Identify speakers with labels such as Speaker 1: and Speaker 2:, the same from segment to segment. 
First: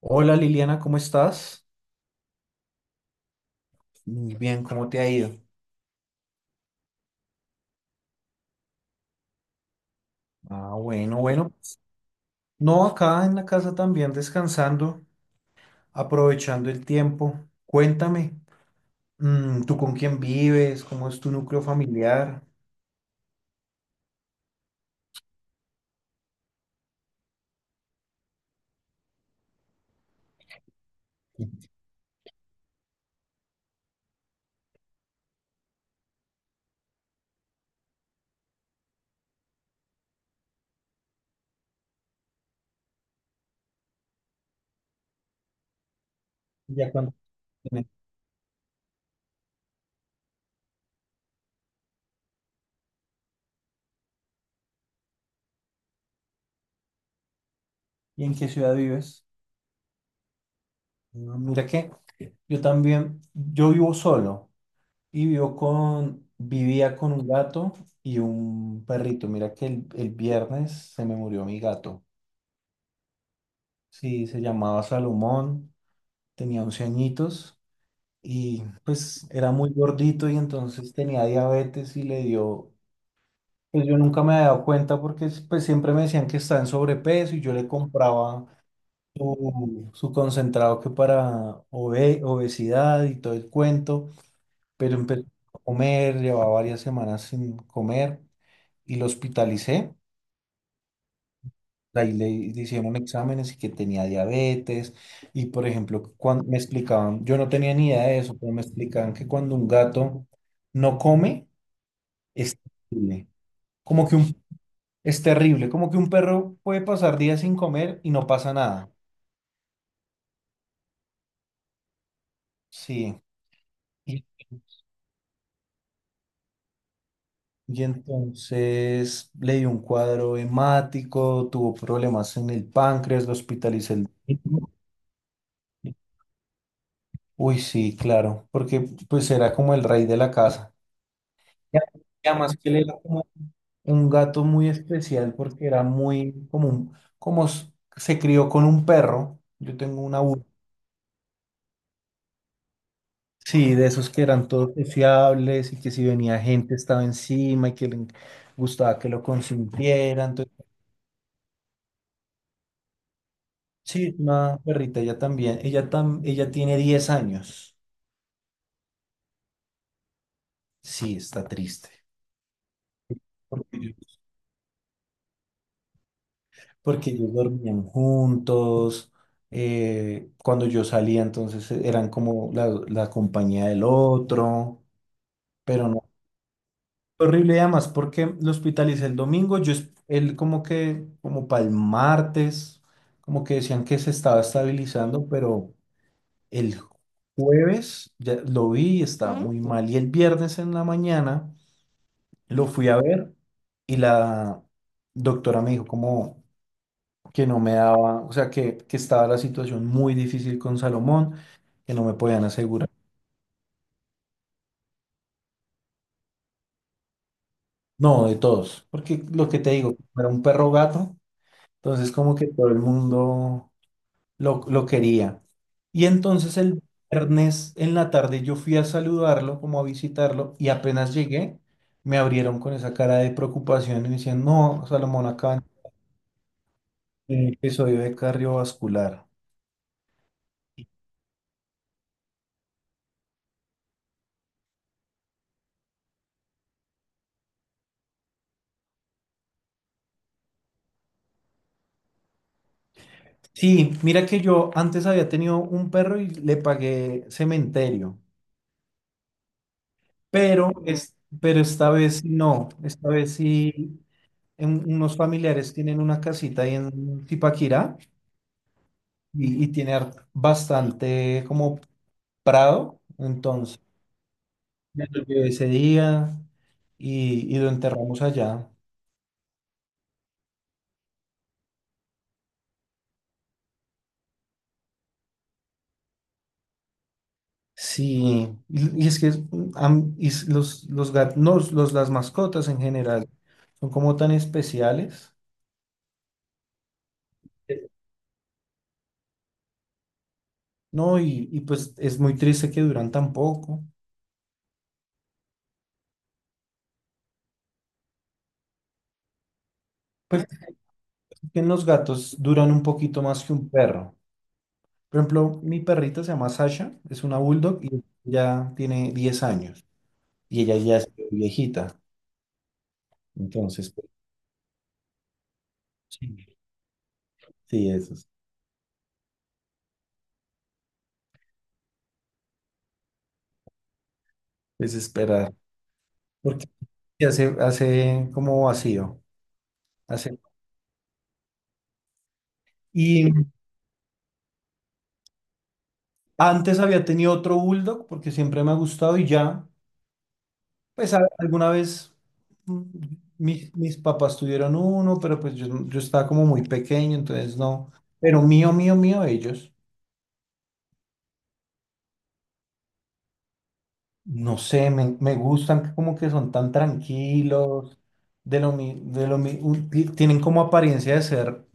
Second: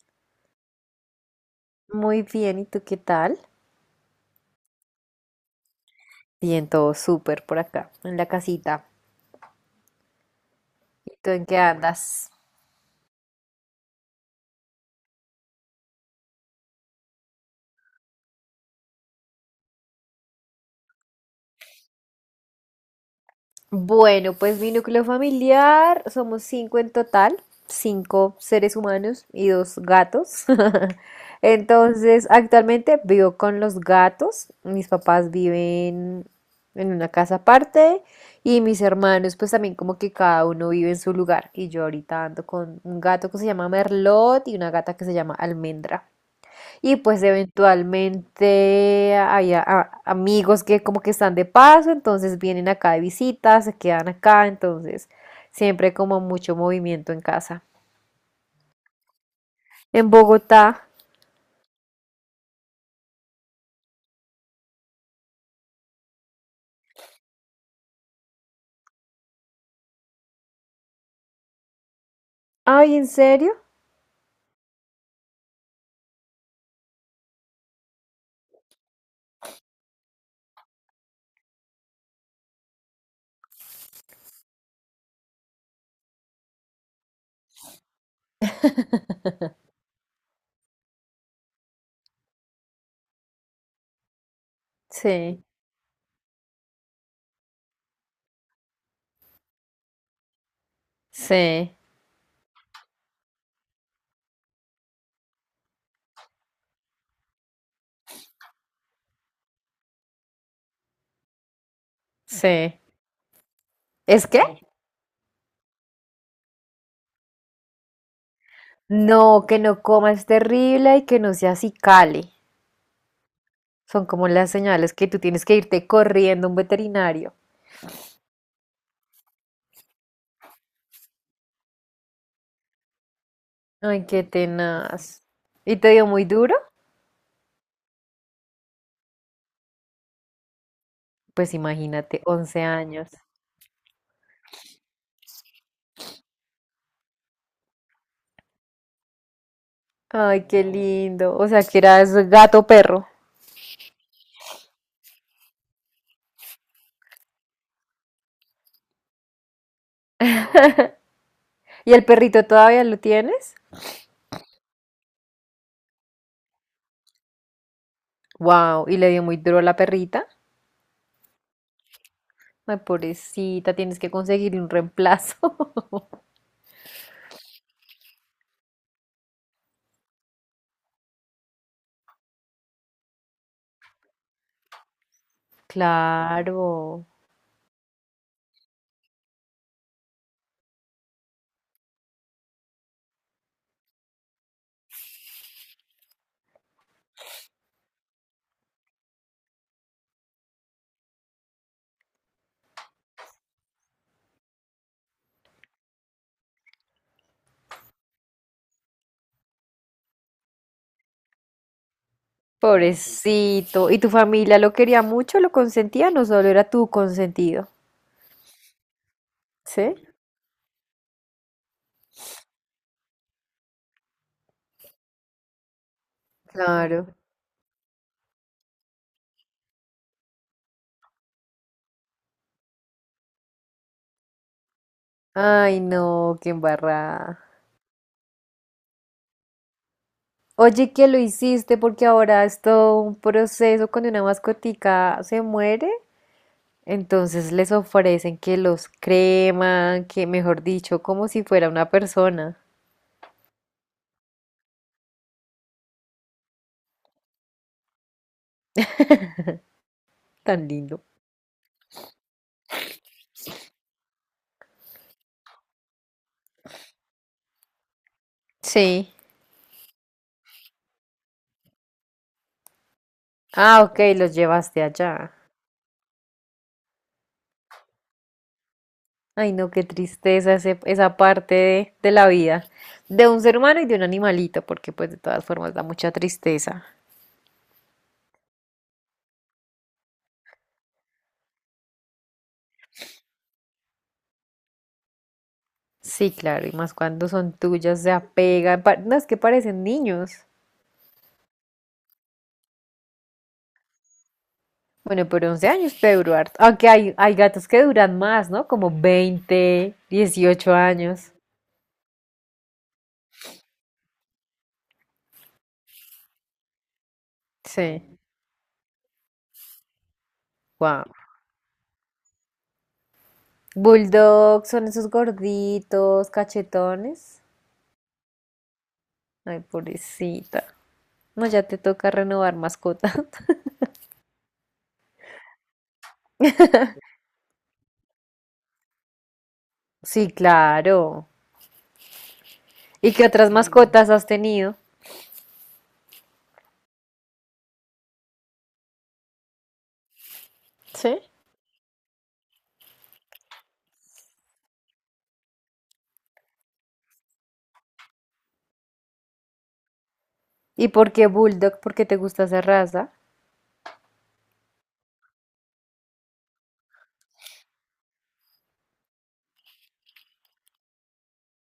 Speaker 1: Hola Liliana, ¿cómo estás?
Speaker 2: Muy bien, ¿y tú qué tal?
Speaker 1: Muy bien, ¿cómo te ha ido?
Speaker 2: Bien, todo súper por acá, en la casita.
Speaker 1: Ah,
Speaker 2: ¿Y
Speaker 1: bueno,
Speaker 2: tú en
Speaker 1: bueno.
Speaker 2: qué andas?
Speaker 1: No, acá en la casa también descansando, aprovechando el tiempo. Cuéntame, ¿tú con quién vives? ¿Cómo es tu núcleo familiar?
Speaker 2: Bueno, pues mi núcleo familiar, somos cinco en total, cinco seres humanos y dos gatos. Entonces, actualmente vivo con los gatos. Mis papás viven en una casa aparte y mis hermanos, pues también como que cada uno vive en su lugar. Y yo ahorita ando con un gato que se llama Merlot y una gata que se llama Almendra.
Speaker 1: ¿Ya
Speaker 2: Y
Speaker 1: cuánto
Speaker 2: pues
Speaker 1: tienes?
Speaker 2: eventualmente hay amigos que como que están de paso, entonces vienen acá de visita, se quedan acá, entonces siempre como mucho movimiento en casa.
Speaker 1: ¿Y en qué ciudad vives?
Speaker 2: En Bogotá.
Speaker 1: Ah, mira que yo también, yo vivo solo y vivía con un gato y un perrito. Mira que el viernes se me murió mi gato.
Speaker 2: Ay, ¿en serio?
Speaker 1: Sí, se llamaba Salomón. Tenía 11 añitos y pues era muy gordito y entonces tenía diabetes y le dio, pues yo nunca me había dado cuenta porque pues siempre me decían que estaba en sobrepeso y yo le compraba su concentrado que para obesidad y todo el cuento, pero empezó
Speaker 2: Sí,
Speaker 1: a comer, llevaba varias semanas sin comer y lo hospitalicé.
Speaker 2: sí,
Speaker 1: Ahí le hicieron exámenes y que tenía diabetes. Y por ejemplo, cuando me explicaban, yo no tenía ni idea de eso, pero me explicaban que cuando un gato no come, es
Speaker 2: sí.
Speaker 1: terrible. Como que
Speaker 2: ¿Es que?
Speaker 1: un,
Speaker 2: Sí.
Speaker 1: es terrible, como que un perro puede pasar días sin comer y no pasa nada.
Speaker 2: No, que no comas terrible y que no seas cali.
Speaker 1: Sí.
Speaker 2: Son
Speaker 1: Y,
Speaker 2: como las señales que tú tienes que irte corriendo a un veterinario.
Speaker 1: y entonces le dio un cuadro hemático, tuvo problemas en el páncreas, lo hospitalicé el
Speaker 2: Ay, qué
Speaker 1: domingo.
Speaker 2: tenaz. ¿Y te dio muy duro?
Speaker 1: Uy, sí, claro, porque pues era como el rey de la casa.
Speaker 2: Pues
Speaker 1: Ya,
Speaker 2: imagínate,
Speaker 1: y además
Speaker 2: 11
Speaker 1: que él era
Speaker 2: años.
Speaker 1: como un gato muy especial porque era muy común. Como se crió con un perro, yo tengo una
Speaker 2: Ay,
Speaker 1: burra.
Speaker 2: qué lindo. O sea, que eras gato perro.
Speaker 1: Sí, de esos que eran todos sociables y que si venía gente estaba encima y que le gustaba que lo consintieran. Entonces,
Speaker 2: ¿Y el perrito todavía lo tienes?
Speaker 1: sí, es una perrita, ella también. Ella tiene 10 años.
Speaker 2: Wow, y le dio muy duro a la perrita.
Speaker 1: Sí, está triste.
Speaker 2: Ay, pobrecita,
Speaker 1: Porque,
Speaker 2: tienes que conseguir un reemplazo.
Speaker 1: porque ellos dormían juntos. Cuando yo salía, entonces eran como la compañía del otro, pero no.
Speaker 2: Claro.
Speaker 1: Horrible, y además, porque lo hospitalicé el domingo, él como que, como para el martes, como que decían que se estaba estabilizando, pero el jueves ya lo vi y estaba Ujú. Muy mal. Y el viernes en la mañana lo fui a ver y la doctora me dijo como que no me daba, o sea, que estaba la situación muy difícil con Salomón, que no me podían asegurar.
Speaker 2: Pobrecito. ¿Y tu familia lo quería mucho, lo consentía? No solo era tu consentido.
Speaker 1: No, de todos, porque lo que te
Speaker 2: ¿Sí?
Speaker 1: digo, era un perro gato, entonces como que todo el mundo lo quería. Y entonces el
Speaker 2: Claro.
Speaker 1: viernes en la tarde yo fui a saludarlo, como a visitarlo, y apenas llegué, me abrieron con esa cara de preocupación y me decían, no, Salomón, acá en
Speaker 2: Ay, no, qué embarrada.
Speaker 1: un episodio de cardiovascular.
Speaker 2: Oye, ¿qué lo hiciste? Porque ahora es todo un proceso cuando una mascotica se muere. Entonces les ofrecen que los creman, que mejor dicho, como si fuera una persona.
Speaker 1: Sí, mira que yo antes había tenido un perro y le pagué cementerio,
Speaker 2: Tan
Speaker 1: pero,
Speaker 2: lindo.
Speaker 1: es, pero esta vez no, esta vez sí, unos familiares tienen una casita ahí en Tipaquirá
Speaker 2: Sí.
Speaker 1: y, tiene bastante como prado, entonces
Speaker 2: Ah, ok, los llevaste
Speaker 1: me lo
Speaker 2: allá.
Speaker 1: llevé ese día y lo enterramos allá.
Speaker 2: Ay, no, qué tristeza esa parte de la vida de un ser humano y de un animalito, porque pues de todas formas da mucha tristeza.
Speaker 1: Sí, y es que es- am- y s- los, gat- no, los, las mascotas en general son como tan especiales,
Speaker 2: Sí, claro, y más cuando son tuyas, se apegan. No, es que parecen niños.
Speaker 1: ¿no? Y pues es muy triste que duran tan poco.
Speaker 2: Bueno, pero 11 años puede durar. Aunque hay gatos que duran más, ¿no? Como 20,
Speaker 1: Pues
Speaker 2: 18 años.
Speaker 1: es que los gatos duran un poquito más que un perro. Por ejemplo, mi perrita se llama Sasha, es una bulldog y
Speaker 2: Sí,
Speaker 1: ya tiene 10 años y ella ya
Speaker 2: wow.
Speaker 1: es viejita. Entonces, pues,
Speaker 2: Bulldogs son esos gorditos,
Speaker 1: sí,
Speaker 2: cachetones.
Speaker 1: sí, eso.
Speaker 2: Ay, pobrecita. No, ya te toca renovar mascota.
Speaker 1: Desesperar. Porque hace como vacío.
Speaker 2: Sí,
Speaker 1: Hace.
Speaker 2: claro. ¿Y qué
Speaker 1: Y
Speaker 2: otras, sí, mascotas has tenido?
Speaker 1: antes había tenido otro bulldog porque siempre me ha gustado y ya, pues
Speaker 2: ¿Sí?
Speaker 1: alguna vez mm, mis papás tuvieron uno, pero pues yo estaba como muy pequeño, entonces no. Pero mío, mío, mío, ellos.
Speaker 2: ¿Y por qué Bulldog? ¿Por qué te gusta esa raza?
Speaker 1: No sé, me gustan como que son tan tranquilos, de lo mi- un- ti- tienen como apariencia de ser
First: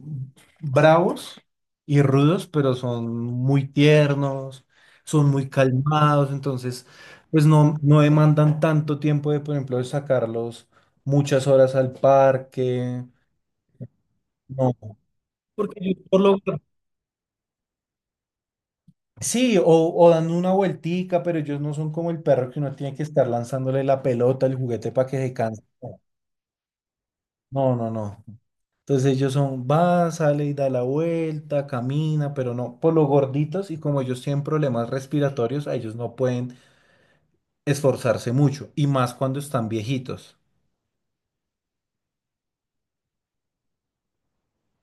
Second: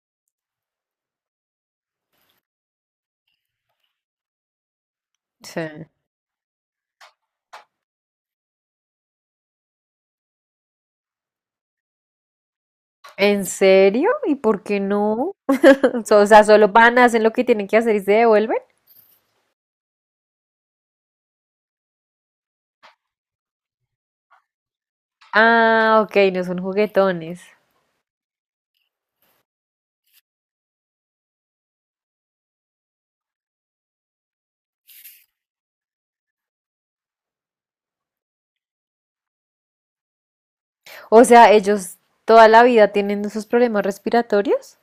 Speaker 1: bravos y rudos, pero son muy tiernos, son muy
Speaker 2: Sí.
Speaker 1: calmados, entonces pues no demandan tanto tiempo de, por ejemplo, de sacarlos muchas horas al parque,
Speaker 2: ¿En serio? ¿Y por
Speaker 1: no,
Speaker 2: qué no?
Speaker 1: porque ellos
Speaker 2: O sea, solo van, hacen lo que tienen que hacer y se devuelven.
Speaker 1: sí, o dando una vueltica, pero ellos no son como el perro que uno tiene que estar lanzándole la pelota, el juguete para que se canse.
Speaker 2: Ah, ok, no son juguetones.
Speaker 1: No, no, no. Entonces ellos son, va, sale y da la vuelta, camina, pero no, por lo gorditos y como ellos tienen problemas respiratorios, a ellos no pueden esforzarse mucho, y más cuando están viejitos.
Speaker 2: O sea, ellos toda la vida tienen esos problemas respiratorios.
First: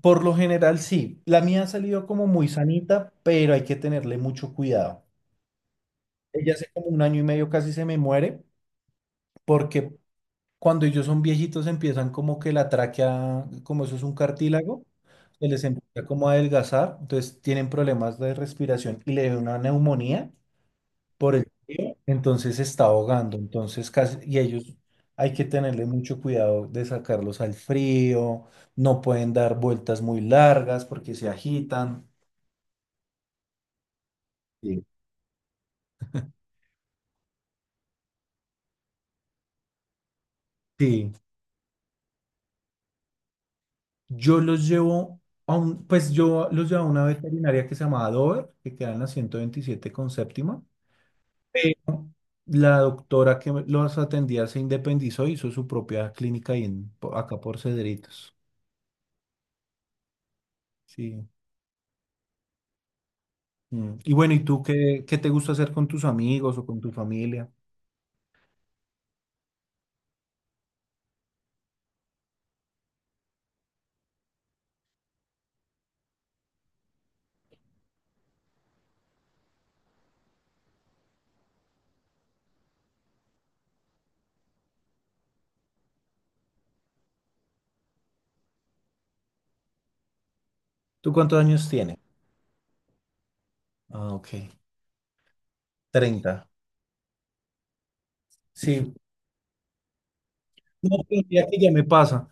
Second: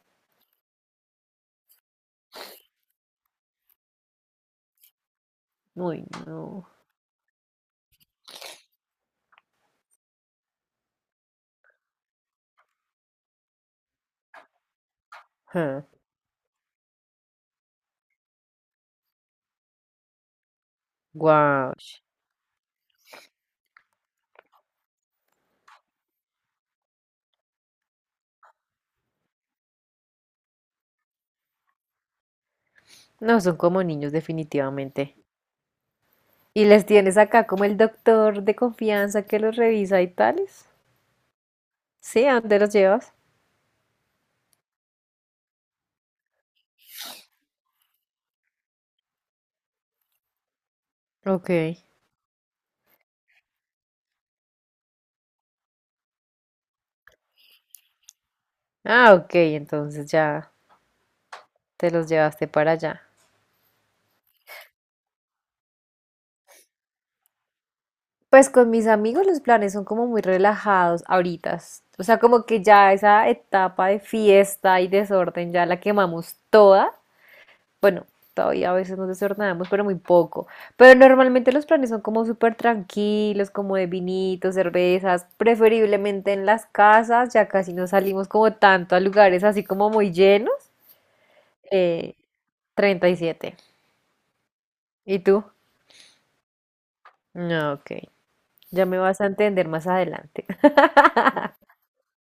Speaker 1: Por lo general, sí. La mía ha salido como muy sanita, pero hay que tenerle mucho cuidado.
Speaker 2: Uy,
Speaker 1: Ella
Speaker 2: no.
Speaker 1: hace como un año y medio casi se me muere porque cuando ellos son viejitos empiezan como que la tráquea, como eso es un cartílago, se les
Speaker 2: Huh.
Speaker 1: empieza como a adelgazar, entonces tienen problemas de respiración y le da una neumonía por el-
Speaker 2: Guau.
Speaker 1: entonces se está ahogando, entonces casi, y ellos hay que tenerle mucho cuidado de sacarlos al frío, no pueden dar vueltas muy largas porque se agitan.
Speaker 2: No, son como niños
Speaker 1: Sí.
Speaker 2: definitivamente. ¿Y les tienes acá como el doctor de confianza que los revisa y tales?
Speaker 1: Sí,
Speaker 2: Sí, ¿a dónde los llevas?
Speaker 1: yo los llevo a una veterinaria que se llamaba Dover, que queda en la 127 con séptima.
Speaker 2: Ok.
Speaker 1: Pero la doctora que los atendía se independizó, hizo su propia clínica ahí acá por Cedritos.
Speaker 2: Ah, ok, entonces ya
Speaker 1: Sí.
Speaker 2: te los llevaste para allá.
Speaker 1: Mm. Y bueno, ¿y tú qué, te gusta hacer con tus amigos o con tu familia?
Speaker 2: Pues con mis amigos los planes son como muy relajados ahorita. O sea, como que ya esa etapa de fiesta y desorden ya la quemamos toda. Bueno, todavía a veces nos desordenamos, pero muy poco. Pero normalmente los planes son como súper tranquilos, como de vinitos, cervezas, preferiblemente en las casas, ya casi no salimos como tanto a lugares así como muy llenos.
Speaker 1: ¿Tú cuántos años tienes?
Speaker 2: Eh, 37.
Speaker 1: Ah, ok.
Speaker 2: ¿Y tú?
Speaker 1: 30.
Speaker 2: No, ok. Ya
Speaker 1: Sí.
Speaker 2: me vas a entender más adelante.
Speaker 1: No, pero mira que ya me pasa.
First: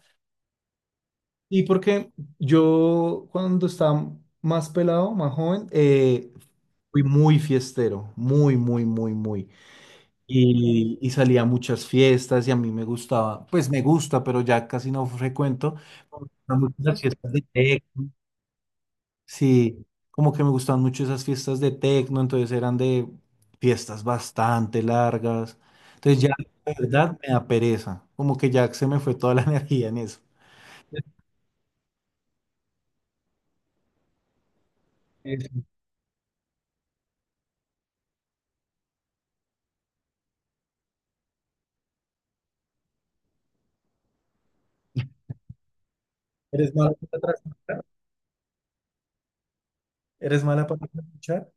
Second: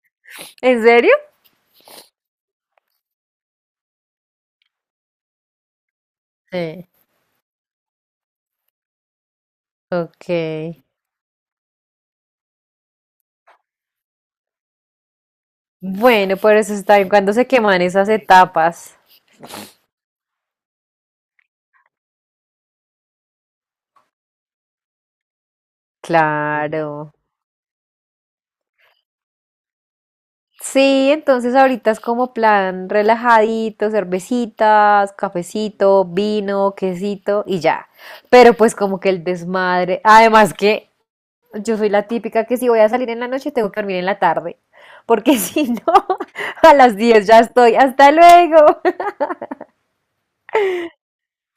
Speaker 2: ¿En serio?
Speaker 1: Y porque yo cuando estaba más pelado, más joven,
Speaker 2: Sí.
Speaker 1: fui muy fiestero, muy, muy, muy, muy.
Speaker 2: Ok.
Speaker 1: Y salía a muchas fiestas y a mí me gustaba, pues me gusta, pero ya casi no frecuento. Me
Speaker 2: Bueno, por
Speaker 1: gustan
Speaker 2: eso
Speaker 1: mucho
Speaker 2: está
Speaker 1: las
Speaker 2: bien
Speaker 1: fiestas
Speaker 2: cuando
Speaker 1: de
Speaker 2: se queman esas
Speaker 1: tecno.
Speaker 2: etapas.
Speaker 1: Sí, como que me gustaban mucho esas fiestas de tecno, entonces eran de fiestas bastante largas. Entonces ya, la
Speaker 2: Claro.
Speaker 1: verdad, me da pereza. Como que ya se me fue toda la energía en eso.
Speaker 2: Sí, entonces ahorita es como plan relajadito, cervecitas,
Speaker 1: Eso.
Speaker 2: cafecito, vino, quesito y ya. Pero pues como que el desmadre. Además que yo soy la típica que si voy a salir en la noche tengo que dormir en la tarde. Porque si no,
Speaker 1: ¿Eres
Speaker 2: a
Speaker 1: mala
Speaker 2: las
Speaker 1: para
Speaker 2: 10 ya estoy.
Speaker 1: trasnochar?
Speaker 2: Hasta luego.
Speaker 1: ¿Eres mala para trasnochar?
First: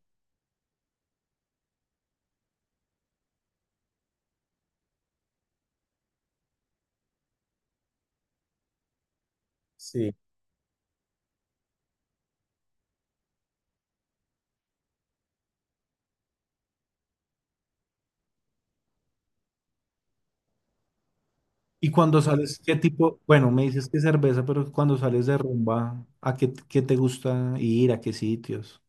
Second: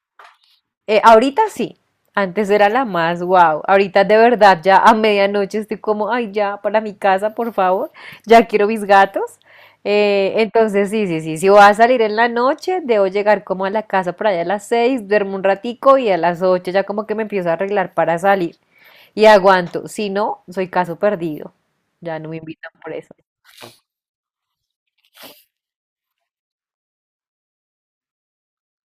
Speaker 2: Ahorita sí, antes era la más wow. Ahorita de verdad ya a medianoche estoy como, ay, ya, para mi casa, por favor, ya quiero mis gatos.
Speaker 1: Sí.
Speaker 2: Entonces sí, sí, sí, si voy a salir en la noche, debo llegar como a la casa por allá a las 6, duermo un ratico y a las 8 ya como que me empiezo a arreglar para salir y aguanto. Si no, soy caso perdido.
Speaker 1: Y
Speaker 2: Ya
Speaker 1: cuando
Speaker 2: no me
Speaker 1: sales,
Speaker 2: invitan
Speaker 1: ¿qué
Speaker 2: por eso.
Speaker 1: tipo? Bueno, me dices que cerveza, pero cuando sales de rumba, ¿a qué te gusta ir? ¿A qué sitios?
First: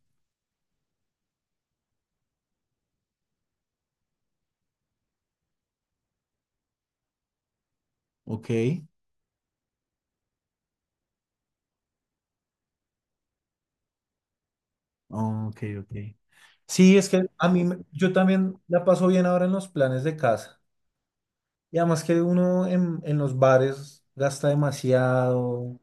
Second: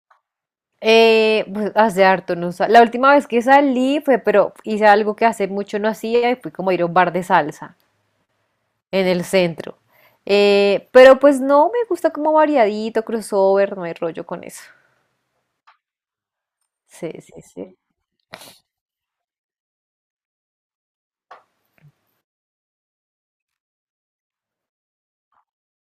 Speaker 2: Pues hace harto no sa- la última vez que salí fue, pero hice algo que hace mucho no hacía y fui como a ir a un bar de salsa
Speaker 1: Ok,
Speaker 2: en el centro. Pero pues no, me gusta como variadito, crossover, no hay rollo con eso.
Speaker 1: oh, ok, ok. Sí, es
Speaker 2: Sí,
Speaker 1: que
Speaker 2: sí,
Speaker 1: a
Speaker 2: sí.
Speaker 1: yo también la paso bien ahora en los planes de casa. Y además que uno en los bares gasta demasiado,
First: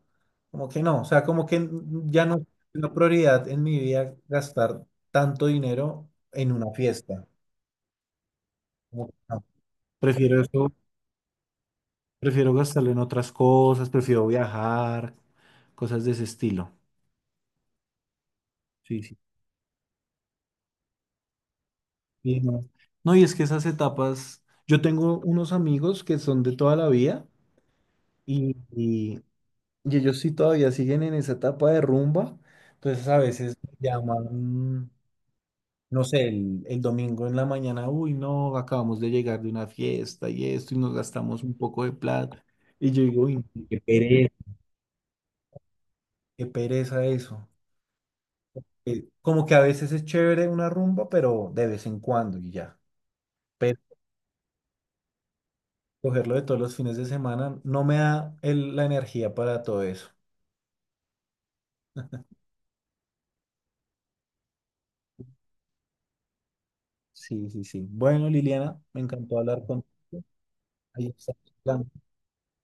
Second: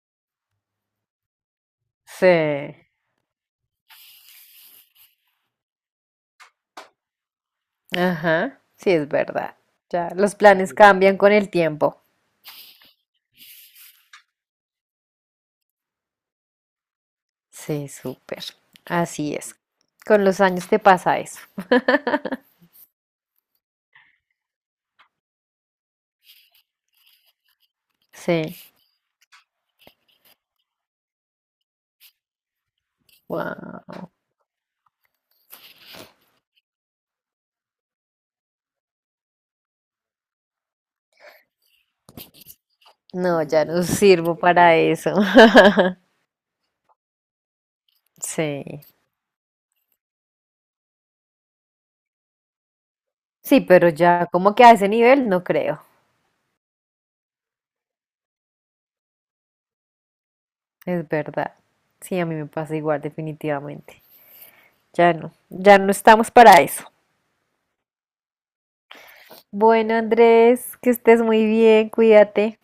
Speaker 1: como que no, o sea, como que ya no es
Speaker 2: Sí,
Speaker 1: una prioridad en mi vida gastar tanto dinero en una fiesta.
Speaker 2: ajá, sí
Speaker 1: Como
Speaker 2: es
Speaker 1: que no.
Speaker 2: verdad. Ya, los
Speaker 1: Prefiero eso
Speaker 2: planes cambian con el tiempo.
Speaker 1: Prefiero gastarlo en otras cosas, prefiero viajar, cosas de ese estilo.
Speaker 2: Sí, súper.
Speaker 1: Sí, sí.
Speaker 2: Así es. Con los años te pasa eso.
Speaker 1: Y no. No, y es que esas etapas, yo tengo unos amigos que son de toda la vida y,
Speaker 2: Sí,
Speaker 1: y- y ellos sí todavía siguen en esa etapa de rumba, entonces a veces me
Speaker 2: wow.
Speaker 1: llaman, no sé, el domingo en la mañana, uy, no, acabamos de llegar de una fiesta y esto y nos gastamos un poco de plata. Y yo digo,
Speaker 2: No,
Speaker 1: uy,
Speaker 2: ya
Speaker 1: qué
Speaker 2: no
Speaker 1: pereza,
Speaker 2: sirvo para eso.
Speaker 1: qué pereza eso.
Speaker 2: Sí.
Speaker 1: Como que a veces es chévere una rumba, pero de vez en cuando y ya.
Speaker 2: Sí,
Speaker 1: Pero
Speaker 2: pero ya como que a ese nivel no creo.
Speaker 1: cogerlo de todos los fines de semana no me da la energía para todo eso.
Speaker 2: Es verdad. Sí, a mí me pasa igual, definitivamente. Ya no, ya no estamos para eso.
Speaker 1: Sí, sí, sí. Bueno, Liliana, me encantó hablar
Speaker 2: Bueno,
Speaker 1: contigo.
Speaker 2: Andrés, que
Speaker 1: Ahí
Speaker 2: estés
Speaker 1: está.
Speaker 2: muy bien, cuídate.